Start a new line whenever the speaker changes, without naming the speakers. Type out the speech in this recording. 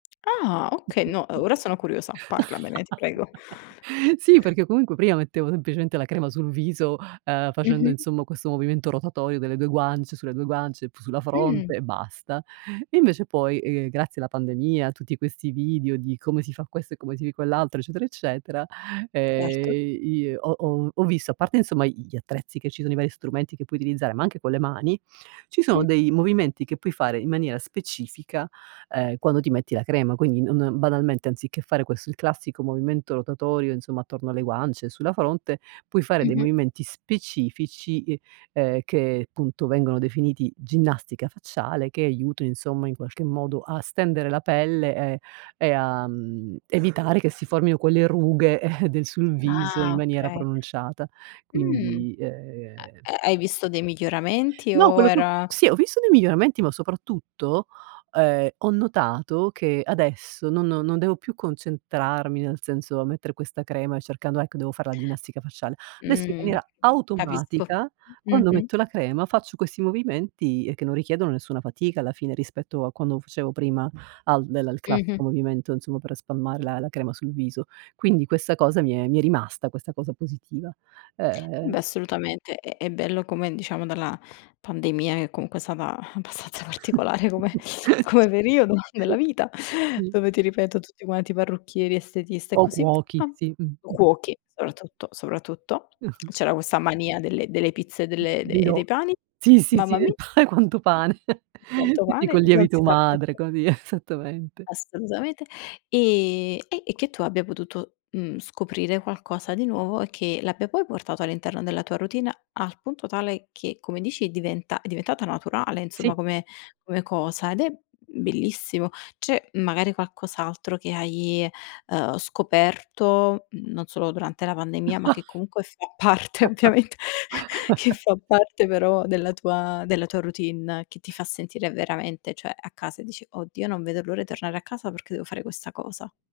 Ah, okay. No, ora sono curiosa, parlamene, ti prego.
Sì, perché comunque prima mettevo semplicemente la crema sul viso, uhm, facendo,
Mh-mh.
insomma, questo movimento rotatorio delle 2 guance, sulle 2 guance, p sulla
Mh.
fronte e basta. Invece poi, ehm, grazie alla pandemia, a tutti questi video di come si fa questo e come si quell'altro, eccetera, eccetera,
Certo.
ehm, i i ho ho ho visto, a parte, insomma, i gli attrezzi che ci sono, i vari strumenti che puoi utilizzare, ma anche con le mani, ci
Mh.
sono dei movimenti che puoi fare in maniera specifica, ehm, quando ti metti la crema. Quindi non banalmente, anziché fare questo, il classico movimento rotatorio, insomma, attorno alle guance e sulla fronte, puoi fare dei
Mh-mh.
movimenti specifici, uhm, ehm, che punto vengono definiti ginnastica facciale, che aiutano, insomma, in qualche modo a stendere la pelle, ehm, e a, mhmm, evitare che si formino quelle rughe del sul viso in
Ah,
maniera
okay.
pronunciata.
Mh.
Quindi, uhm
Ha ha hai visto dei miglioramenti
No,
o
quello che ho
era
sì, ho visto dei miglioramenti, ma soprattutto, ehm, ho notato che adesso non non devo più concentrarmi, nel senso a mettere questa crema e cercando: “Ecco, devo fare la ginnastica facciale”. Adesso, in
Mh,
maniera
capisco.
automatica, quando
Mh-mh.
metto la crema faccio questi movimenti che non richiedono nessuna fatica alla fine rispetto a quando facevo prima al del
Mh-mh.
classico movimento, insomma, per spalmare la la crema sul viso. Quindi questa cosa mi è mi è rimasta, questa cosa positiva.
Eh
Uhm
beh, assolutamente, è è bello come, diciamo, dalla pandemia, che comunque è stata abbastanza particolare come
S
come periodo nella vita,
sì. Mh.
dove, ti ripeto, tutti quanti parrucchieri, estetiste e
O
così via,
cuochi, sì.
o
Mh-mh.
cuochi soprattutto, soprattutto
Mh-mh.
c'era questa mania delle delle pizze e
D
delle e de e
dirò.
dei pani.
Sì, sì, sì,
Mamma
del
mia.
pane, quanto pane.
Tanto
Tutti
pane,
col
non si
lievito
sa
madre
perché.
così, esattamente.
Assolutamente, e e e che tu abbia potuto, mhmm, scoprire qualcosa di nuovo e che l'abbia poi portato all'interno della tua routine, al punto tale che, come dici, diventa è diventata naturale, insomma,
Sì.
come come cosa, ed è bellissimo. C'è magari qualcos'altro che hai, uhm, scoperto, mhmm, non solo durante la pandemia, ma che comunque fa parte, ovviamente, che fa parte però della tua della tua routine, che ti fa sentire veramente, cioè, a casa e dici: “Oddio, non vedo l'ora di tornare a casa perché devo fare questa cosa”?